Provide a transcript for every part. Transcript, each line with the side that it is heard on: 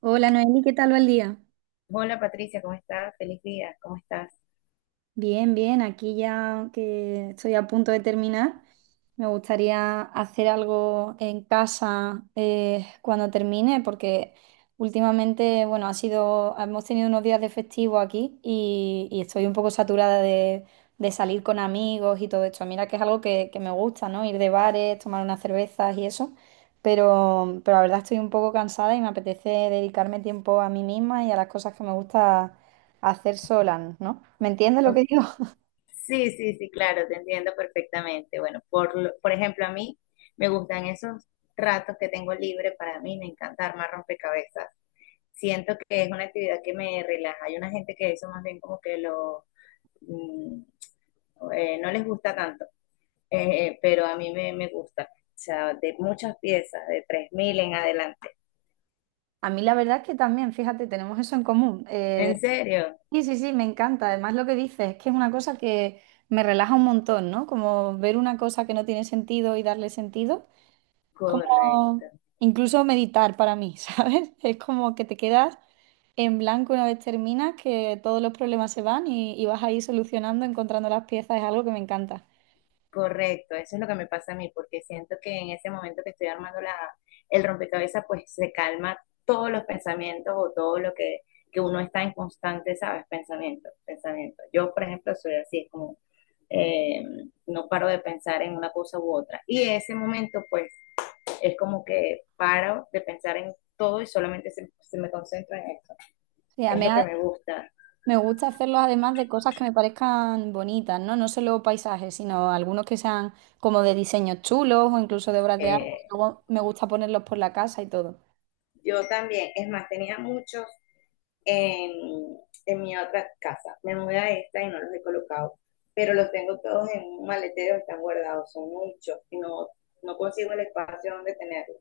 right: Hola Noeli, ¿qué tal va el día?
left: Hola Patricia, ¿cómo estás? Feliz día, ¿cómo estás?
right: Bien, bien, aquí ya que estoy a punto de terminar, me gustaría hacer algo en casa cuando termine, porque últimamente, bueno, hemos tenido unos días de festivo aquí y estoy un poco saturada de salir con amigos y todo esto. Mira que es algo que me gusta, ¿no? Ir de bares, tomar unas cervezas y eso, pero la verdad estoy un poco cansada y me apetece dedicarme tiempo a mí misma y a las cosas que me gusta hacer solan, ¿no? ¿Me entiendes lo
left: Ok.
right: que digo?
left: Sí, sí, sí, claro, te entiendo perfectamente. Por ejemplo, a mí me gustan esos ratos que tengo libre para mí, me encanta armar rompecabezas. Siento que es una actividad que me relaja. Hay una gente que eso más bien como que mm, no les gusta tanto. Pero a mí me gusta, o sea, de muchas piezas, de 3000 en adelante.
right: A mí la verdad es que también, fíjate, tenemos eso en común.
left: ¿En serio?
right: Sí, sí, sí, me encanta. Además lo que dices es que es una cosa que me relaja un montón, ¿no? Como ver una cosa que no tiene sentido y darle sentido.
left: Correcto.
right: Como incluso meditar para mí, ¿sabes? Es como que te quedas en blanco una vez terminas, que todos los problemas se van y vas ahí solucionando, encontrando las piezas. Es algo que me encanta.
left: Correcto, eso es lo que me pasa a mí, porque siento que en ese momento que estoy armando el rompecabezas, pues se calma todos los pensamientos o todo que uno está en constante, ¿sabes? Pensamiento, pensamiento. Yo, por ejemplo, soy así, es como, eh, no paro de pensar en una cosa u otra. Y ese momento, pues, es como que paro de pensar en todo y solamente se me concentro en eso.
right: Sí,
left: Es lo que me gusta.
right: me gusta hacerlos además de cosas que me parezcan bonitas, ¿no? No solo paisajes, sino algunos que sean como de diseños chulos o incluso de obras de arte.
left: Eh,
right: Luego me gusta ponerlos por la casa y todo.
left: yo también, es más, tenía muchos en, en mi otra casa. Me mudé a esta y no los he colocado, pero los tengo todos en un maletero, están guardados, son muchos y no, no consigo el espacio donde tenerlos.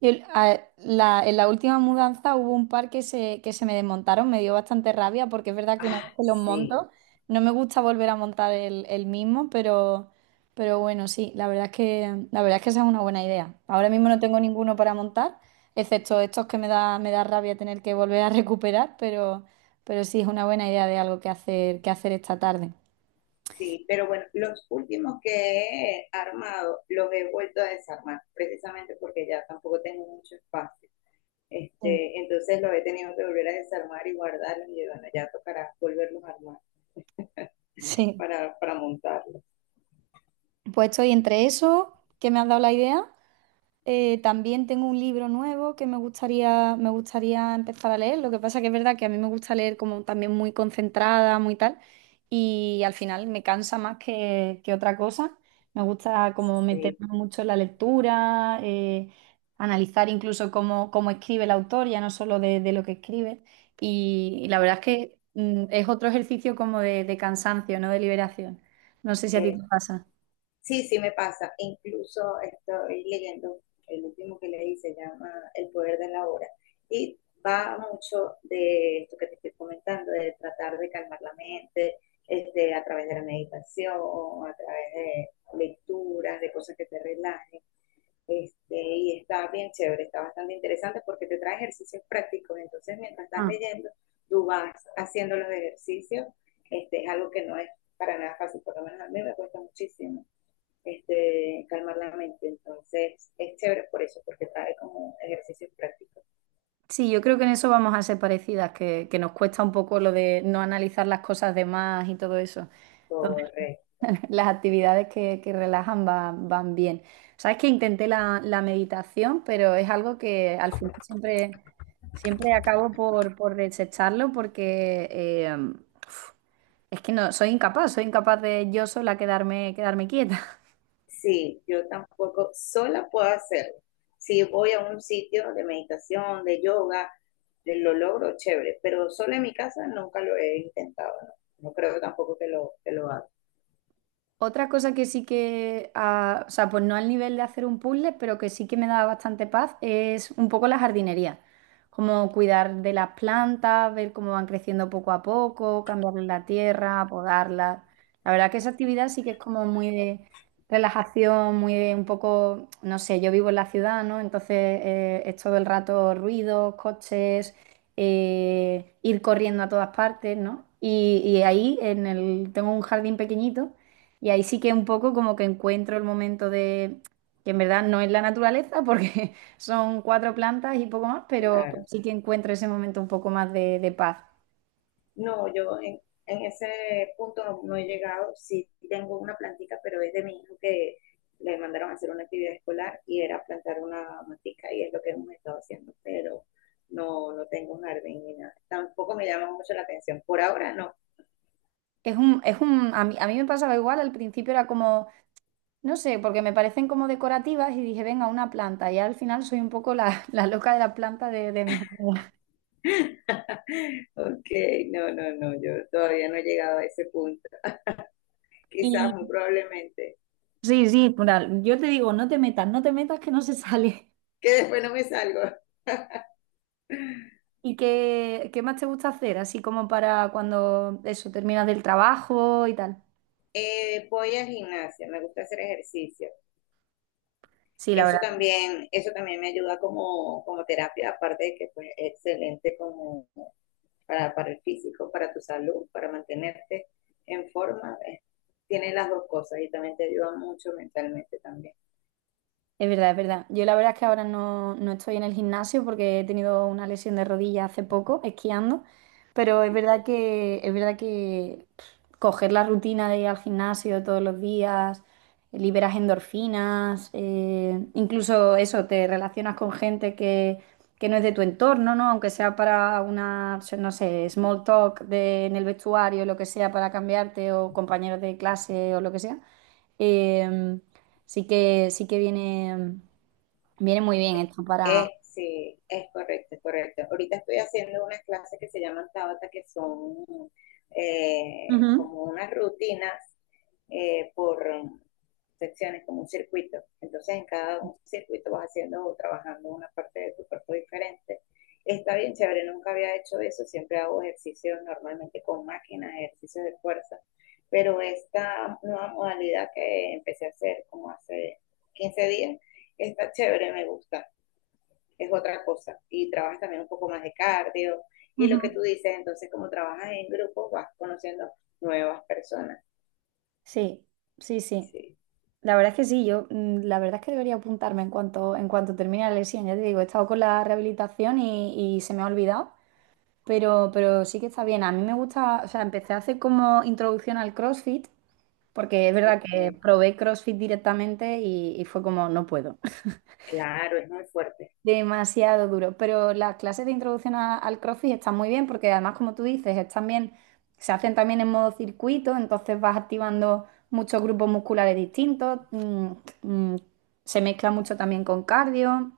right: En la última mudanza hubo un par que se me desmontaron, me dio bastante rabia porque es verdad que una vez
left: Ah,
right: que los
left: sí,
right: monto, no me gusta volver a montar el mismo, pero bueno, sí, la verdad es que esa es una buena idea. Ahora mismo no tengo ninguno para montar, excepto estos que me da rabia tener que volver a recuperar, pero sí es una buena idea de algo que hacer esta tarde.
left: sí, pero bueno, los últimos que he armado los he vuelto a desarmar, precisamente porque ya tampoco tengo mucho espacio.
right: Sí.
left: Este, entonces los he tenido que volver a desarmar y guardarlos y bueno, ya tocará volverlos a armar
right: Sí.
left: para montarlos.
right: Pues estoy entre eso, que me has dado la idea. También tengo un libro nuevo que me gustaría empezar a leer. Lo que pasa que es verdad que a mí me gusta leer como también muy concentrada, muy tal, y al final me cansa más que otra cosa. Me gusta como
left: Sí,
right: meterme mucho en la lectura, analizar incluso cómo escribe el autor, ya no solo de lo que escribe. Y la verdad es que es otro ejercicio como de cansancio, no de liberación. No sé si a ti
left: eh,
right: te pasa.
left: sí, sí me pasa. Incluso estoy leyendo el último que leí, se llama El poder de la hora. Y va mucho de esto que te estoy comentando, de tratar de calmar la mente, este, a través de la meditación, a través de lecturas, de cosas que te relajen. Este, y está bien chévere, está bastante interesante porque te trae ejercicios prácticos. Entonces, mientras estás
right: Ah.
left: leyendo, tú vas haciendo los ejercicios. Este, es algo que no es para nada fácil, por lo menos a mí me cuesta muchísimo este, calmar la mente. Entonces, es chévere por eso, porque trae como ejercicios prácticos.
right: Sí, yo creo que en eso vamos a ser parecidas, que nos cuesta un poco lo de no analizar las cosas de más y todo eso. Entonces,
left: Correcto.
right: las actividades que relajan van bien. Sabes que intenté la meditación, pero es algo que al final siempre, siempre acabo por desecharlo porque uf, es que no, soy incapaz de yo sola quedarme quieta.
left: Sí, yo tampoco sola puedo hacerlo. Si voy a un sitio de meditación, de yoga, lo logro chévere, pero sola en mi casa nunca lo he intentado, no, no creo tampoco que que lo haga.
right: Otra cosa que sí que, ah, o sea, pues no al nivel de hacer un puzzle, pero que sí que me da bastante paz, es un poco la jardinería. Como cuidar de las plantas, ver cómo van creciendo poco a poco, cambiarles la tierra, podarlas. La verdad que esa actividad sí que es como muy de relajación, muy de un poco, no sé, yo vivo en la ciudad, ¿no? Entonces es todo el rato ruidos, coches, ir corriendo a todas partes, ¿no? Y ahí tengo un jardín pequeñito. Y ahí sí que un poco como que encuentro el momento de, que en verdad no es la naturaleza, porque son cuatro plantas y poco más, pero
left: Claro.
right: sí que encuentro ese momento un poco más de paz.
left: No, yo en ese punto no, no he llegado. Sí tengo una plantica, pero es de mi hijo que le mandaron a hacer una actividad escolar y era plantar una matica y es lo que hemos estado haciendo, pero no, no tengo un jardín ni nada. Tampoco me llama mucho la atención. Por ahora no.
right: Es un, a mí me pasaba igual, al principio era como, no sé, porque me parecen como decorativas y dije, venga, una planta, y al final soy un poco la loca de la planta de mis amigas.
left: Ok, no, no, no, yo todavía no he llegado a ese punto. Quizás,
right: Y
left: muy probablemente,
right: sí, sí, plural, yo te digo, no te metas, no te metas que no se sale.
left: que después no me salgo.
right: ¿Y qué más te gusta hacer? Así como para cuando eso terminas del trabajo y tal.
left: Voy al gimnasio, me gusta hacer ejercicio.
right: Sí, la verdad
left: Eso también me ayuda como, como terapia, aparte de que pues, es excelente como para el físico, para tu salud, para mantenerte en forma. Tiene las dos cosas y también te ayuda mucho mentalmente también.
right: es verdad, es verdad. Yo la verdad es que ahora no estoy en el gimnasio porque he tenido una lesión de rodilla hace poco, esquiando, pero es
left: Ok.
right: verdad que, es verdad que pff, coger la rutina de ir al gimnasio todos los días, liberas endorfinas, incluso eso, te relacionas con gente que no es de tu entorno, ¿no? Aunque sea para una, no sé, small talk en el vestuario, lo que sea, para cambiarte, o compañeros de clase o lo que sea. Em, sí que viene muy bien esto para...
left: Sí, es correcto, es correcto. Ahorita estoy haciendo unas clases que se llaman Tabata, que son
right: Ujú,
left: como unas rutinas por secciones, como un circuito. Entonces, en cada un circuito vas haciendo o trabajando una parte de tu cuerpo diferente. Está bien chévere, nunca había hecho eso, siempre hago ejercicios normalmente con máquinas, ejercicios de fuerza, pero esta nueva modalidad que empecé a hacer como hace 15 días, está chévere, me gusta es otra cosa. Y trabajas también un poco más de cardio. Y
right: ujú.
left: lo que tú dices, entonces como trabajas en grupo vas conociendo nuevas personas.
right: Sí, sí, sí.
left: Sí,
right: La verdad es que sí, yo la verdad es que debería apuntarme en cuanto termine la lesión. Ya te digo, he estado con la rehabilitación y se me ha olvidado, pero sí que está bien. A mí me gusta, o sea, empecé a hacer como introducción al CrossFit, porque es verdad que
left: porque
right: probé CrossFit directamente y fue como, no puedo.
left: claro, es muy fuerte.
right: Demasiado duro, pero las clases de introducción al CrossFit están muy bien porque además, como tú dices, es también, se hacen también en modo circuito, entonces vas activando muchos grupos musculares distintos, mm, se mezcla mucho también con cardio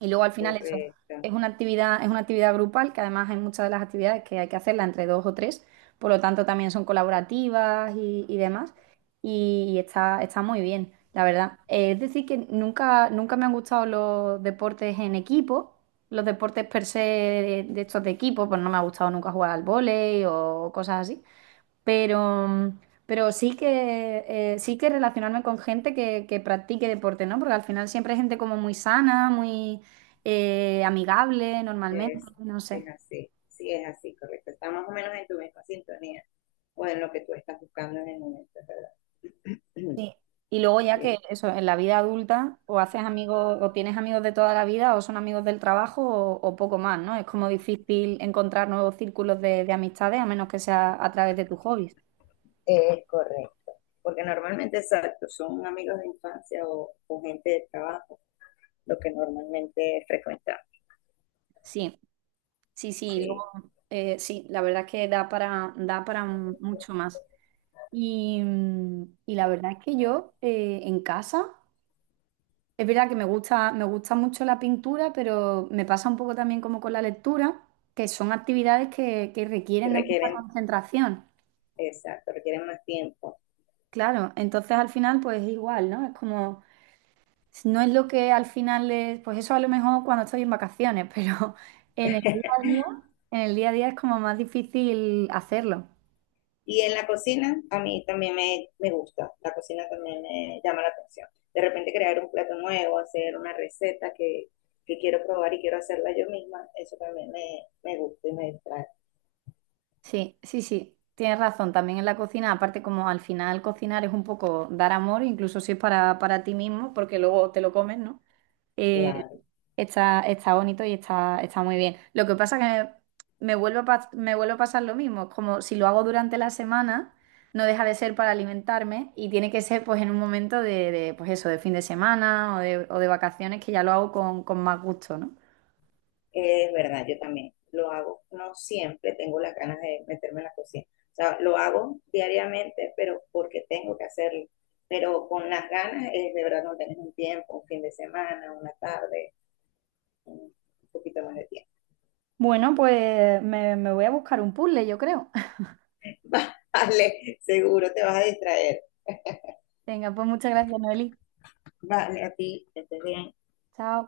right: y luego al final eso
left: Correcto,
right: es una actividad grupal que además hay muchas de las actividades que hay que hacerla entre dos o tres, por lo tanto también son colaborativas y demás y está muy bien, la verdad. Es decir, que nunca, nunca me han gustado los deportes en equipo, los deportes per se de estos de equipo, pues no me ha gustado nunca jugar al vóley o cosas así, pero, mm, pero sí que relacionarme con gente que practique deporte, ¿no? Porque al final siempre hay gente como muy sana, muy amigable normalmente,
left: es,
right: no sé.
left: es así. Sí, es así, correcto. Está más o menos en tu misma sintonía o en lo que tú estás buscando en el momento, ¿verdad?
right: Sí. Y luego ya que
left: Sí,
right: eso, en la vida adulta, o haces amigos, o tienes amigos de toda la vida, o son amigos del trabajo, o poco más, ¿no? Es como difícil encontrar nuevos círculos de amistades, a menos que sea a través de tus hobbies.
left: es correcto. Porque normalmente, exacto, son amigos de infancia o gente de trabajo, lo que normalmente frecuentamos.
right: Sí, sí, sí, y
left: Sí,
right: luego, sí, la verdad es que da para mucho más. Y la verdad es que yo en casa. Es verdad que me gusta mucho la pintura, pero me pasa un poco también como con la lectura, que son actividades que
left: que
right: requieren de mucha
left: requieren,
right: concentración.
left: exacto, requieren más tiempo.
right: Claro, entonces al final pues es igual, ¿no? Es como, no es lo que al final es, pues eso a lo mejor cuando estoy en vacaciones, pero en el día a día, en el día a día es como más difícil hacerlo.
left: Y en la cocina, a mí también me gusta, la cocina también me llama la atención. De repente crear un plato nuevo, hacer una receta que quiero probar y quiero hacerla yo misma, eso también me gusta y me distrae.
right: Sí, sí, sí, tienes razón, también en la cocina, aparte como al final cocinar es un poco dar amor, incluso si es para ti mismo, porque luego te lo comes, ¿no? Eh,
left: Claro,
right: está bonito y está muy bien. Lo que pasa que me vuelve a pasar lo mismo, como si lo hago durante la semana, no deja de ser para alimentarme y tiene que ser pues en un momento pues eso, de fin de semana o de vacaciones que ya lo hago con más gusto, ¿no?
left: es verdad, yo también lo hago. No siempre tengo las ganas de meterme en la cocina. O sea, lo hago diariamente, pero porque tengo que hacerlo. Pero con las ganas, es de verdad no tenés un tiempo, un fin de semana, una tarde, un poquito más de tiempo.
right: Bueno, pues me voy a buscar un puzzle, yo creo.
left: Vale, seguro te vas a distraer.
right: Venga, pues muchas gracias, Noeli.
left: Vale, a ti, que estés bien.
right: Chao.